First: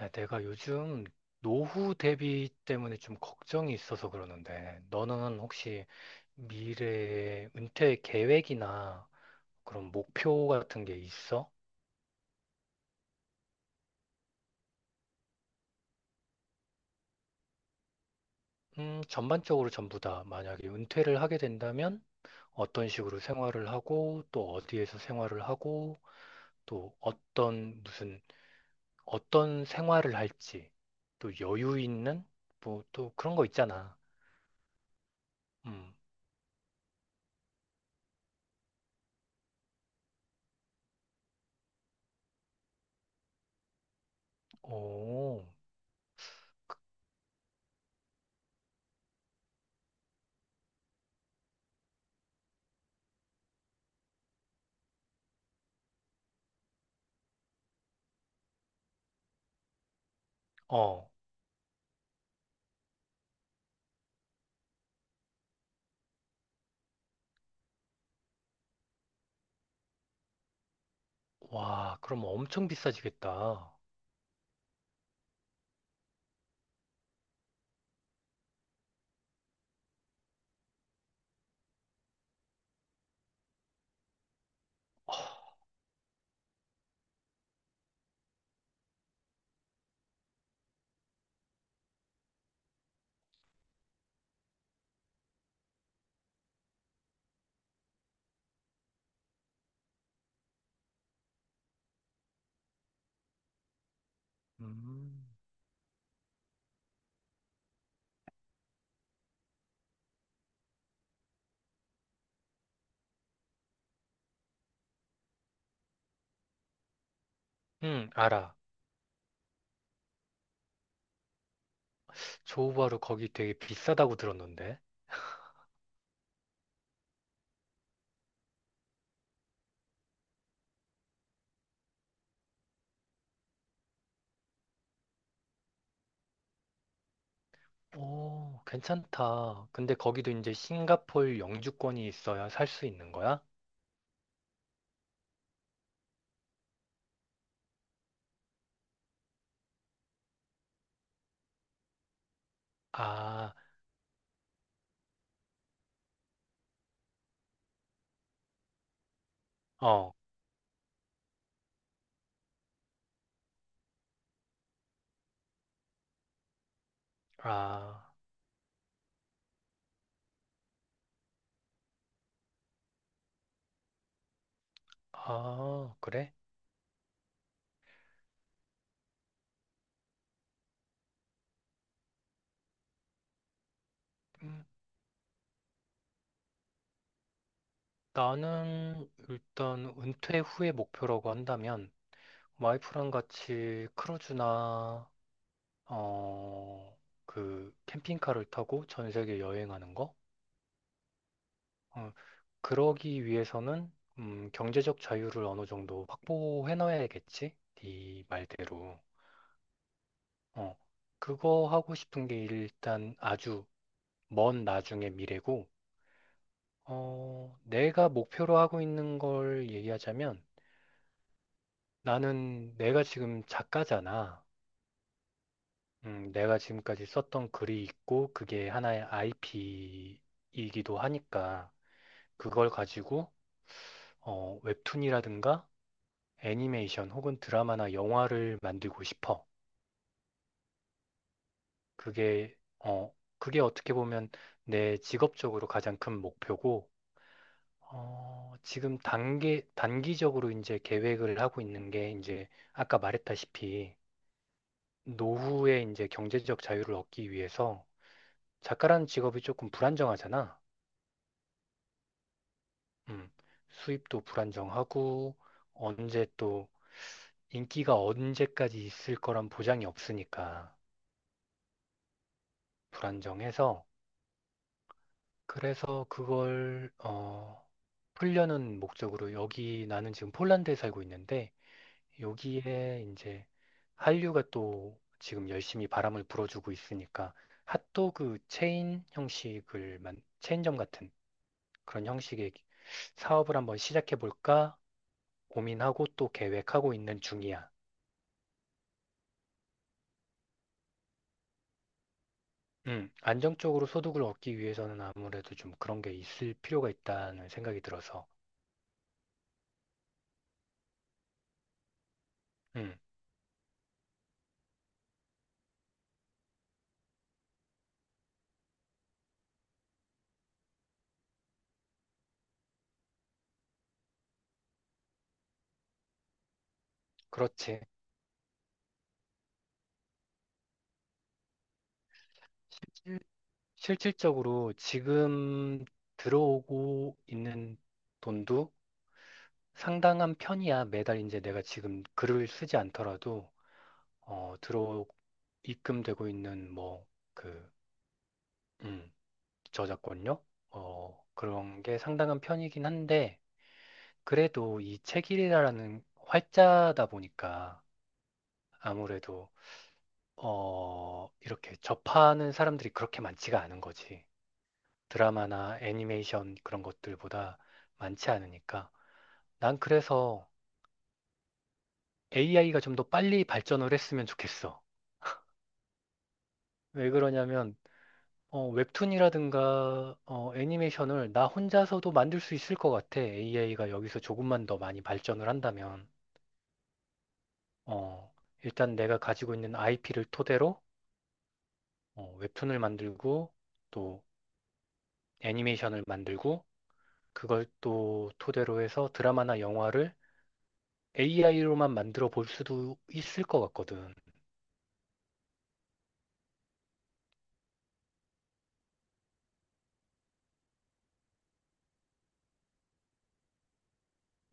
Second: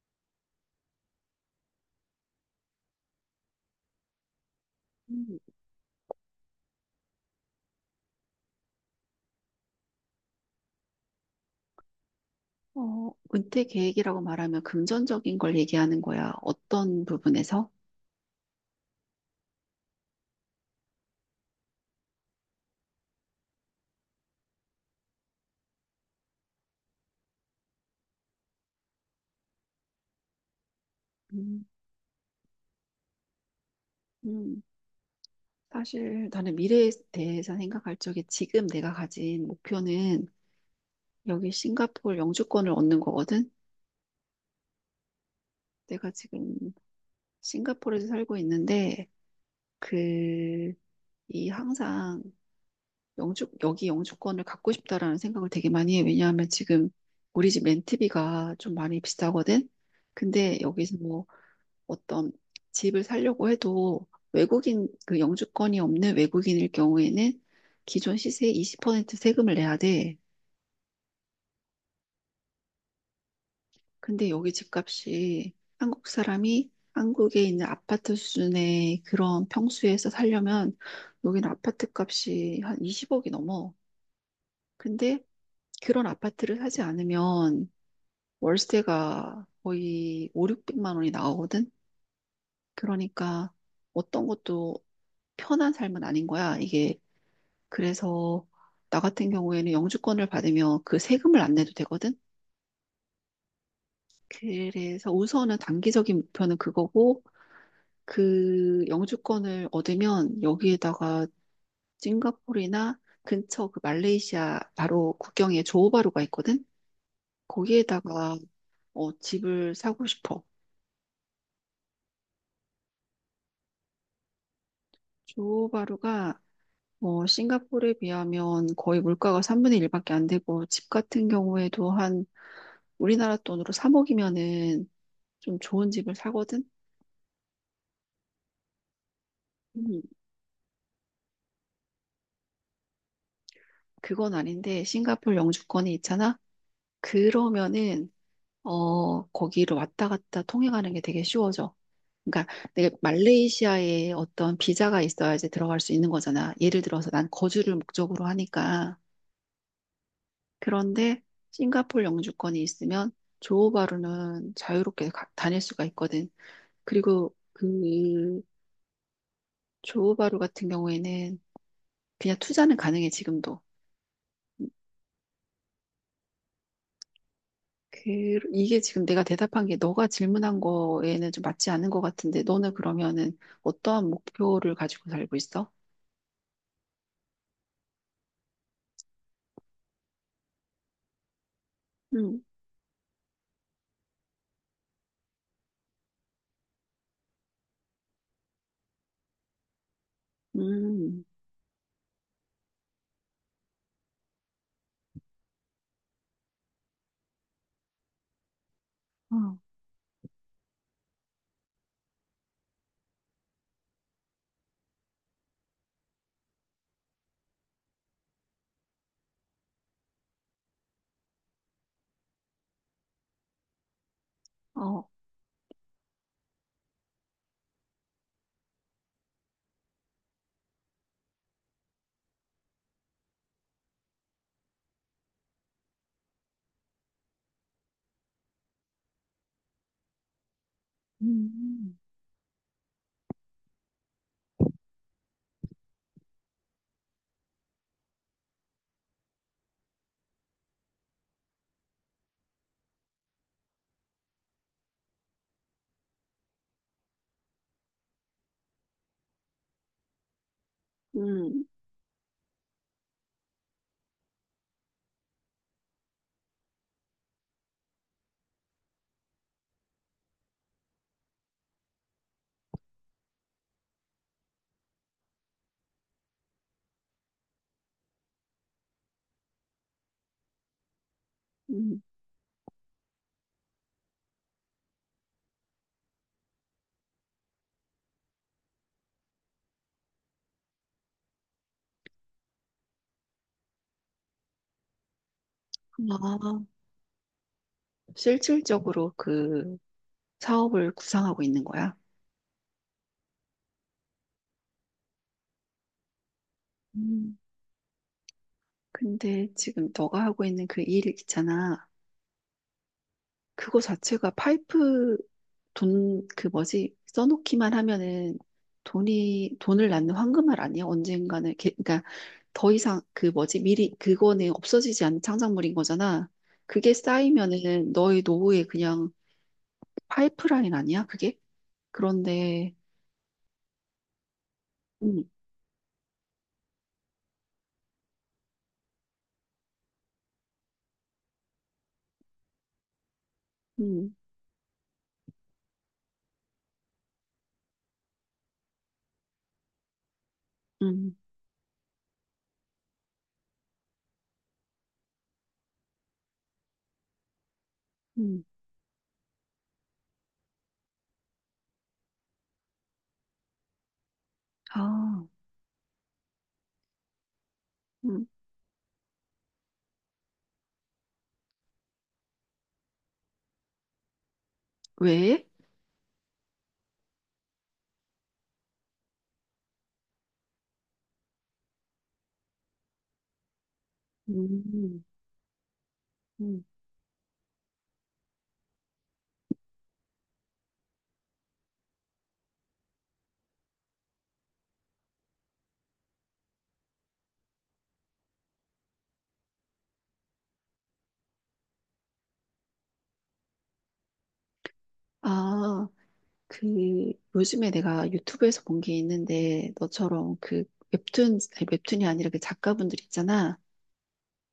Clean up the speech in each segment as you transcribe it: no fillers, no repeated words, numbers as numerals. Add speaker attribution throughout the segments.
Speaker 1: 야, 내가 요즘 노후 대비 때문에 좀 걱정이 있어서 그러는데,
Speaker 2: 음,
Speaker 1: 너는 혹시 미래의 은퇴 계획이나 그런 목표 같은 게 있어?
Speaker 2: 어, 은퇴 계획이라고 말하면 금전적인 걸 얘기하는 거야. 어떤 부분에서?
Speaker 1: 전반적으로 전부 다 만약에 은퇴를 하게 된다면 어떤 식으로 생활을 하고 또 어디에서 생활을 하고 또 어떤 무슨 어떤 생활을 할지 또
Speaker 2: 음,
Speaker 1: 여유 있는 뭐 또 그런 거 있잖아.
Speaker 2: 음,
Speaker 1: 음.
Speaker 2: 사실 나는 미래에 대해서 생각할 적에 지금 내가 가진 목표는 여기 싱가포르 영주권을 얻는 거거든.
Speaker 1: 오.
Speaker 2: 내가 지금 싱가포르에서 살고 있는데 그 이 항상 영주 여기 영주권을 갖고 싶다라는 생각을 되게 많이 해. 왜냐하면 지금 우리 집 렌트비가 좀 많이 비싸거든. 근데 여기서
Speaker 1: 어.
Speaker 2: 뭐 어떤 집을 살려고 해도 외국인, 그 영주권이 없는 외국인일 경우에는 기존 시세의 20% 세금을 내야 돼.
Speaker 1: 와, 그럼 엄청 비싸지겠다. 어,
Speaker 2: 근데 여기 집값이 한국 사람이 한국에 있는 아파트 수준의 그런 평수에서 살려면 여기는 아파트 값이 한 20억이 넘어. 근데 그런 아파트를 사지 않으면 월세가 거의 5, 600만 원이 나오거든? 그러니까 어떤 것도 편한 삶은 아닌 거야. 이게 그래서 나 같은 경우에는 영주권을 받으면 그 세금을 안 내도 되거든. 그래서
Speaker 1: 음,
Speaker 2: 우선은 단기적인 목표는 그거고 그 영주권을 얻으면 여기에다가 싱가포르나 근처 그 말레이시아 바로 국경에 조호바루가 있거든.
Speaker 1: 응,
Speaker 2: 거기에다가
Speaker 1: 알아.
Speaker 2: 어, 집을 사고 싶어.
Speaker 1: 조우바루 거기 되게 비싸다고 들었는데.
Speaker 2: 조호바루가 뭐 싱가포르에 비하면 거의 물가가 3분의 1밖에 안 되고 집 같은 경우에도 한 우리나라 돈으로 3억이면은 좀 좋은 집을 사거든?
Speaker 1: 오, 괜찮다. 근데
Speaker 2: 음,
Speaker 1: 거기도 이제 싱가폴 영주권이 있어야 살 수 있는 거야?
Speaker 2: 그건 아닌데, 싱가포르 영주권이 있잖아? 그러면은, 어, 거기를 왔다 갔다 통행하는 게 되게 쉬워져. 그러니까 내가
Speaker 1: 아,
Speaker 2: 말레이시아에 어떤 비자가 있어야지 들어갈 수 있는 거잖아. 예를 들어서 난 거주를 목적으로 하니까.
Speaker 1: 어,
Speaker 2: 그런데 싱가포르 영주권이 있으면 조호바루는 자유롭게 다닐 수가 있거든. 그리고 그
Speaker 1: 아,
Speaker 2: 조호바루 같은 경우에는 그냥 투자는 가능해, 지금도.
Speaker 1: 아, 그래?
Speaker 2: 그, 이게 지금 내가 대답한 게 너가 질문한 거에는 좀 맞지 않은 것 같은데, 너는 그러면은 어떠한
Speaker 1: 음,
Speaker 2: 목표를 가지고 살고 있어?
Speaker 1: 나는 일단 은퇴 후의 목표라고 한다면
Speaker 2: 음,
Speaker 1: 와이프랑 같이 크루즈나 어, 그 캠핑카를 타고 전 세계 여행하는 거?
Speaker 2: 음,
Speaker 1: 어. 그러기 위해서는 경제적 자유를 어느 정도 확보해 놔야겠지? 네 말대로.
Speaker 2: 어,
Speaker 1: 어, 그거 하고 싶은 게 일단 아주 먼 나중의 미래고, 내가 목표로 하고 있는 걸 얘기하자면 나는 내가 지금 작가잖아.
Speaker 2: 어,
Speaker 1: 내가 지금까지 썼던 글이 있고 그게 하나의 IP이기도 하니까 그걸 가지고 웹툰이라든가 애니메이션 혹은 드라마나 영화를 만들고 싶어.
Speaker 2: 음,
Speaker 1: 그게, 어, 그게 어떻게 보면 내 직업적으로 가장 큰 목표고, 어, 지금 단기적으로 이제 계획을 하고 있는 게 이제 아까 말했다시피 노후에 이제 경제적 자유를 얻기 위해서 작가라는 직업이 조금 불안정하잖아.
Speaker 2: 음,
Speaker 1: 음, 수입도 불안정하고, 언제 또 인기가 언제까지 있을 거란 보장이 없으니까 불안정해서 그래서 그걸 풀려는 목적으로 여기 나는 지금 폴란드에 살고 있는데
Speaker 2: 음.
Speaker 1: 여기에 이제 한류가 또 지금 열심히 바람을 불어주고 있으니까 핫도그 체인 형식을 만 체인점 같은 그런 형식의 사업을 한번 시작해 볼까 고민하고 또
Speaker 2: 아,
Speaker 1: 계획하고 있는 중이야.
Speaker 2: 실질적으로 그 사업을 구상하고 있는 거야?
Speaker 1: 안정적으로 소득을 얻기 위해서는 아무래도 좀 그런 게 있을 필요가
Speaker 2: 음,
Speaker 1: 있다는 생각이 들어서.
Speaker 2: 근데 지금 너가 하고 있는 그 일 있잖아.
Speaker 1: 음,
Speaker 2: 그거 자체가 파이프 돈, 그 뭐지, 써놓기만 하면은 돈을 낳는 황금알 아니야? 언젠가는. 그러니까 더 이상 그 뭐지, 미리, 그거는 없어지지 않는 창작물인 거잖아. 그게
Speaker 1: 그렇지.
Speaker 2: 쌓이면은 너의 노후에 그냥 파이프라인 아니야? 그게? 그런데,
Speaker 1: 실질적으로
Speaker 2: 음,
Speaker 1: 지금 들어오고 있는 돈도 상당한 편이야. 매달 이제 내가 지금 글을 쓰지 않더라도
Speaker 2: 음,
Speaker 1: 어, 들어 입금되고 있는 그 음, 저작권료
Speaker 2: 음,
Speaker 1: 그런 게 상당한 편이긴 한데 그래도 이 책이라는 활자다 보니까
Speaker 2: 음,
Speaker 1: 아무래도 이렇게 접하는 사람들이 그렇게 많지가 않은 거지.
Speaker 2: 아,
Speaker 1: 드라마나 애니메이션 그런 것들보다
Speaker 2: 음,
Speaker 1: 많지 않으니까. 난 그래서 AI가 좀 더 빨리 발전을 했으면 좋겠어.
Speaker 2: 왜?
Speaker 1: 왜 그러냐면, 웹툰이라든가, 애니메이션을 나 혼자서도 만들 수 있을 것 같아. AI가 여기서 조금만 더 많이
Speaker 2: 음,
Speaker 1: 발전을 한다면.
Speaker 2: 음,
Speaker 1: 어, 일단 내가 가지고 있는 IP를 토대로, 웹툰을 만들고, 또 애니메이션을 만들고, 그걸 또 토대로 해서 드라마나 영화를 AI로만 만들어 볼 수도 있을 것 같거든.
Speaker 2: 아. 그 요즘에 내가 유튜브에서 본 게 있는데 너처럼 그 웹툰 아니, 웹툰이 아니라 그 작가분들 있잖아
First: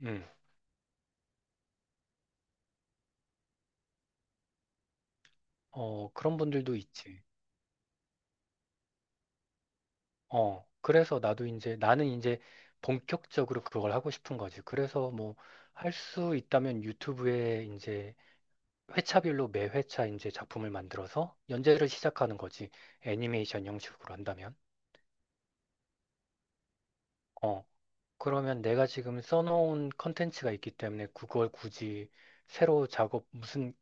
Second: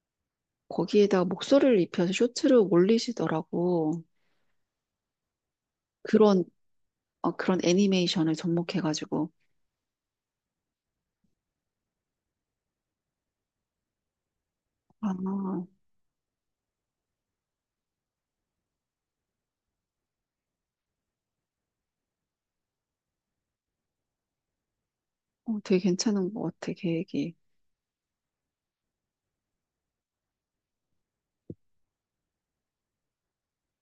Speaker 1: 음.
Speaker 2: 거기에다가 목소리를 입혀서 쇼츠로 올리시더라고.
Speaker 1: 어, 그런
Speaker 2: 그런
Speaker 1: 분들도 있지.
Speaker 2: 어, 그런 애니메이션을 접목해가지고
Speaker 1: 어, 그래서 나는 이제 본격적으로 그걸 하고 싶은 거지. 그래서 뭐,
Speaker 2: 아,
Speaker 1: 할 수 있다면 유튜브에 이제 회차별로 매 회차 이제 작품을 만들어서 연재를 시작하는 거지. 애니메이션 형식으로 한다면.
Speaker 2: 어, 되게 괜찮은 것 같아 계획이.
Speaker 1: 어, 그러면 내가 지금 써놓은 컨텐츠가 있기 때문에 그걸 굳이 새로 작업, 무슨,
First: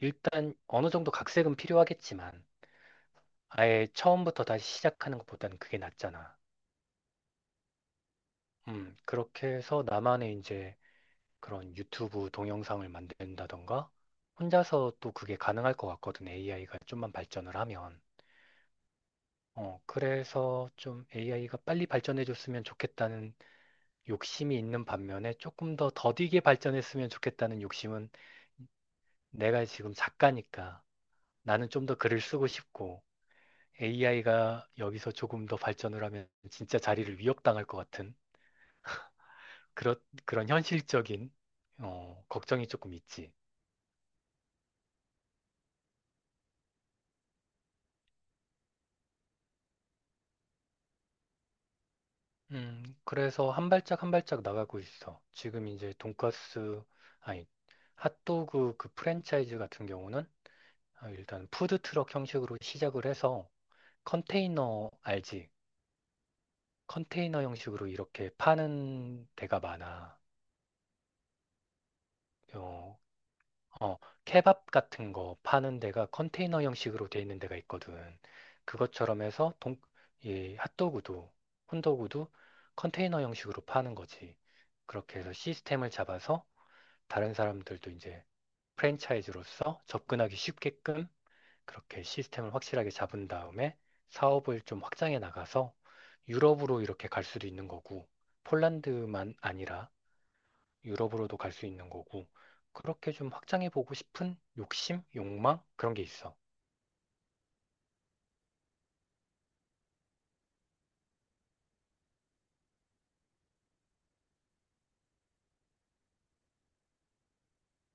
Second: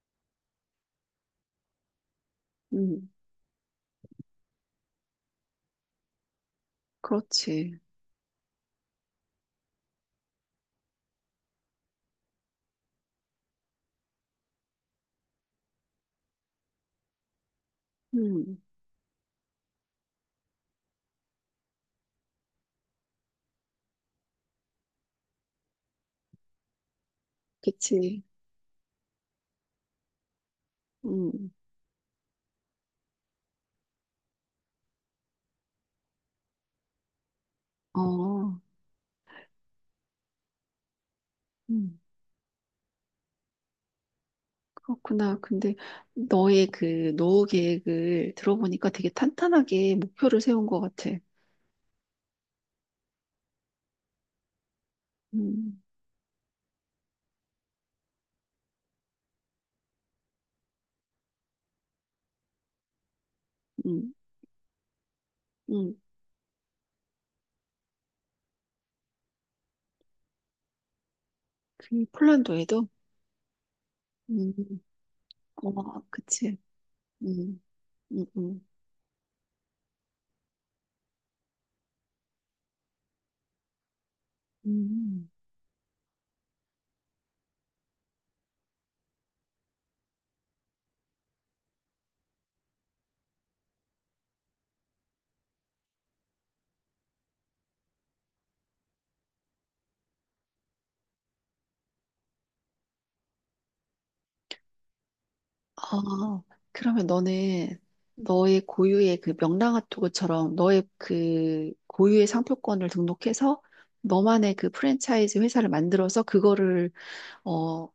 Speaker 1: 일단 어느 정도 각색은 필요하겠지만,
Speaker 2: 음.
Speaker 1: 아예 처음부터 다시 시작하는 것보다는 그게 낫잖아.
Speaker 2: 그렇지.
Speaker 1: 그렇게 해서 나만의 이제 그런 유튜브 동영상을 만든다던가 혼자서 또 그게 가능할 것 같거든. AI가 좀만 발전을 하면.
Speaker 2: 음.
Speaker 1: 어, 그래서 좀 AI가 빨리 발전해 줬으면 좋겠다는 욕심이 있는 반면에 조금 더 더디게 발전했으면 좋겠다는 욕심은
Speaker 2: 그치.
Speaker 1: 내가 지금 작가니까
Speaker 2: 음어.
Speaker 1: 나는 좀 더 글을 쓰고 싶고 AI가 여기서 조금 더 발전을 하면 진짜 자리를 위협당할 것 같은 그런 현실적인,
Speaker 2: 음,
Speaker 1: 걱정이 조금 있지.
Speaker 2: 그렇구나. 근데 너의 그 노후 계획을 들어보니까 되게 탄탄하게 목표를 세운 것 같아.
Speaker 1: 그래서 한 발짝 한 발짝 나가고 있어. 지금
Speaker 2: 음.
Speaker 1: 이제 돈가스, 아니, 핫도그 그 프랜차이즈 같은 경우는 아, 일단 푸드트럭 형식으로 시작을 해서
Speaker 2: 음.
Speaker 1: 컨테이너, 알지?
Speaker 2: 음,
Speaker 1: 컨테이너 형식으로 이렇게 파는 데가 많아.
Speaker 2: 그 폴란드에도?
Speaker 1: 어, 어,
Speaker 2: 음,
Speaker 1: 케밥 같은 거 파는
Speaker 2: 어,
Speaker 1: 데가
Speaker 2: 그치.
Speaker 1: 컨테이너 형식으로 돼 있는 데가
Speaker 2: 음,
Speaker 1: 있거든.
Speaker 2: 음, 음.
Speaker 1: 그것처럼 해서 이 핫도그도, 콘도그도 컨테이너 형식으로 파는 거지. 그렇게
Speaker 2: 음.
Speaker 1: 해서 시스템을 잡아서 다른 사람들도 이제 프랜차이즈로서 접근하기 쉽게끔 그렇게 시스템을 확실하게 잡은 다음에 사업을 좀 확장해 나가서 유럽으로 이렇게 갈 수도 있는 거고, 폴란드만 아니라 유럽으로도 갈 수 있는 거고, 그렇게 좀 확장해 보고 싶은 욕심, 욕망 그런 게 있어.
Speaker 2: 아, 그러면 너는 너의 고유의 그 명랑핫도그처럼 너의 그 고유의 상표권을 등록해서 너만의 그 프랜차이즈 회사를 만들어서 그거를 어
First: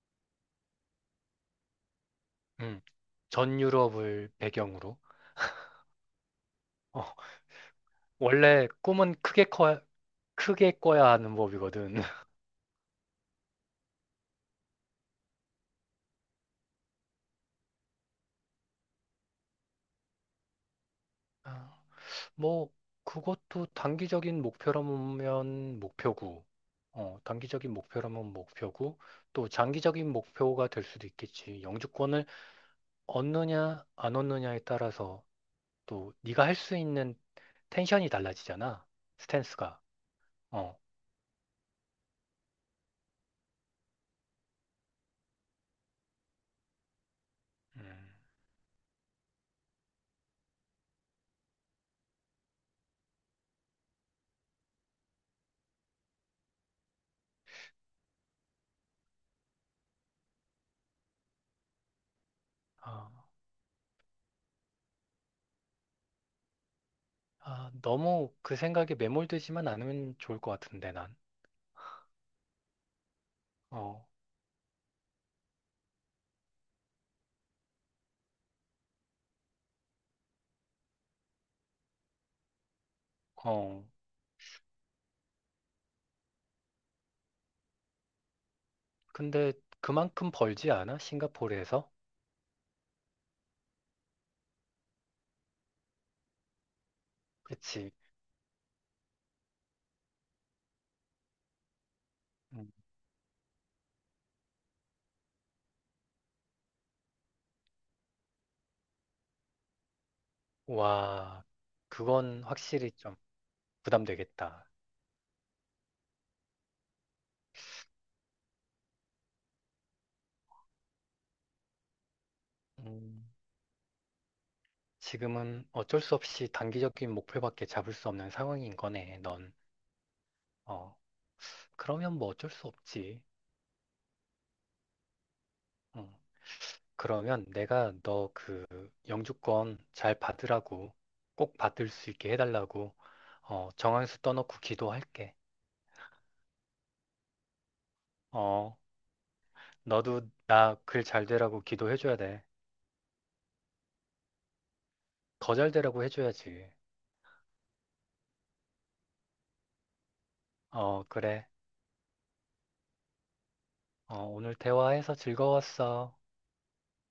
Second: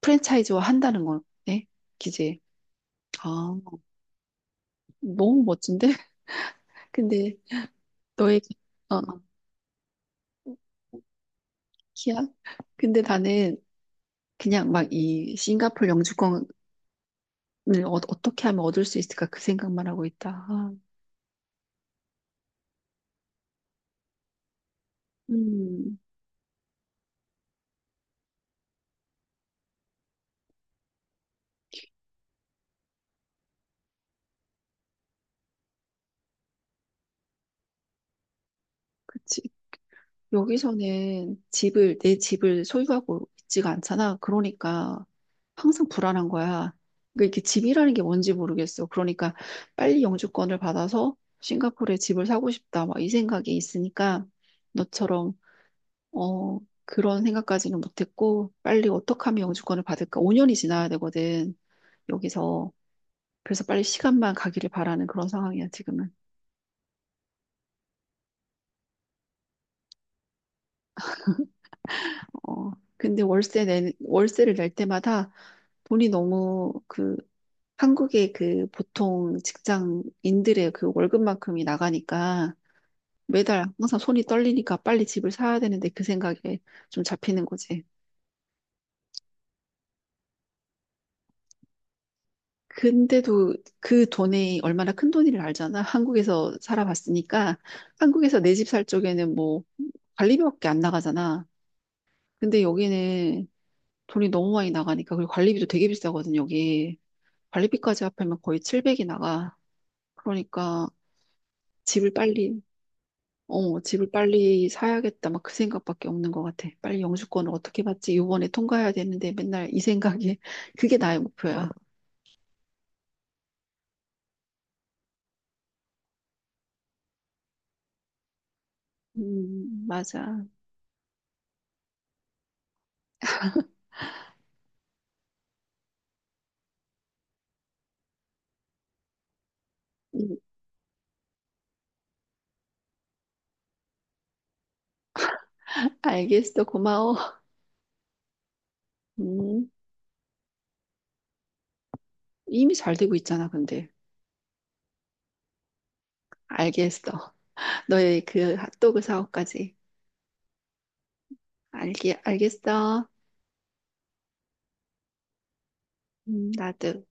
Speaker 2: 프랜차이즈화 한다는 거네, 기지?
Speaker 1: 음,
Speaker 2: 아,
Speaker 1: 전 유럽을 배경으로.
Speaker 2: 너무 멋진데?
Speaker 1: 어,
Speaker 2: 근데 너의
Speaker 1: 원래
Speaker 2: 어,
Speaker 1: 꿈은 크게 꿔야 하는 법이거든.
Speaker 2: 키야. 근데 나는 그냥 막 이 싱가폴 영주권 네, 어, 어떻게 하면 얻을 수 있을까 그 생각만 하고 있다. 아,
Speaker 1: 아, 뭐 그것도 단기적인 목표라면
Speaker 2: 음,
Speaker 1: 목표고, 단기적인 목표라면 목표고, 또 장기적인 목표가 될 수도 있겠지. 영주권을 얻느냐 안 얻느냐에 따라서 또 네가 할 수 있는 텐션이 달라지잖아.
Speaker 2: 그치.
Speaker 1: 스탠스가. 어.
Speaker 2: 여기서는 내 집을 소유하고 있지가 않잖아. 그러니까 항상 불안한 거야. 그러니까 이게
Speaker 1: 음.
Speaker 2: 집이라는 게 뭔지 모르겠어. 그러니까 빨리 영주권을 받아서 싱가포르에 집을 사고 싶다. 막 이 생각이 있으니까 너처럼, 어, 그런 생각까지는 못했고, 빨리 어떻게 하면 영주권을 받을까? 5년이 지나야 되거든. 여기서.
Speaker 1: 아,
Speaker 2: 그래서 빨리 시간만 가기를 바라는 그런 상황이야, 지금은.
Speaker 1: 아, 너무 그 생각에 매몰되지만 않으면 좋을 것 같은데, 난.
Speaker 2: 어, 근데
Speaker 1: 어,
Speaker 2: 월세를 낼 때마다 돈이 너무 그 한국의 그 보통 직장인들의 그 월급만큼이 나가니까 매달
Speaker 1: 어.
Speaker 2: 항상 손이 떨리니까 빨리 집을 사야 되는데 그 생각에 좀 잡히는 거지.
Speaker 1: 근데 그만큼 벌지 않아? 싱가포르에서?
Speaker 2: 근데도 그 돈이 얼마나 큰 돈인지를 알잖아. 한국에서 살아봤으니까
Speaker 1: 그치.
Speaker 2: 한국에서 내 집 살 쪽에는 뭐 관리비밖에 안 나가잖아. 근데
Speaker 1: 음.
Speaker 2: 여기는 돈이 너무 많이 나가니까 그리고 관리비도 되게 비싸거든, 여기. 관리비까지 합하면 거의 700이 나가. 그러니까
Speaker 1: 와,
Speaker 2: 집을
Speaker 1: 그건
Speaker 2: 빨리,
Speaker 1: 확실히 좀
Speaker 2: 어, 집을 빨리
Speaker 1: 부담되겠다.
Speaker 2: 사야겠다. 막 그 생각밖에 없는 것 같아. 빨리 영주권을 어떻게 받지? 요번에 통과해야 되는데 맨날 이 생각이, 그게 나의 목표야.
Speaker 1: 음, 지금은 어쩔 수 없이 단기적인 목표밖에 잡을 수 없는 상황인 거네, 넌.
Speaker 2: 맞아.
Speaker 1: 어, 그러면 뭐 어쩔 수 없지. 어. 그러면 내가 너 그 영주권 잘
Speaker 2: 음,
Speaker 1: 받으라고 꼭 받을 수 있게 해달라고 정한수 떠놓고 기도할게.
Speaker 2: 알겠어. 고마워.
Speaker 1: 어,
Speaker 2: 음,
Speaker 1: 너도 나 글 잘 되라고 기도해줘야 돼.
Speaker 2: 이미 잘 되고 있잖아, 근데.
Speaker 1: 더 잘 되라고 해줘야지.
Speaker 2: 알겠어. 너의 그 핫도그 사업까지.
Speaker 1: 어, 그래.
Speaker 2: 알겠어.
Speaker 1: 어, 오늘 대화해서 즐거웠어.
Speaker 2: 나도.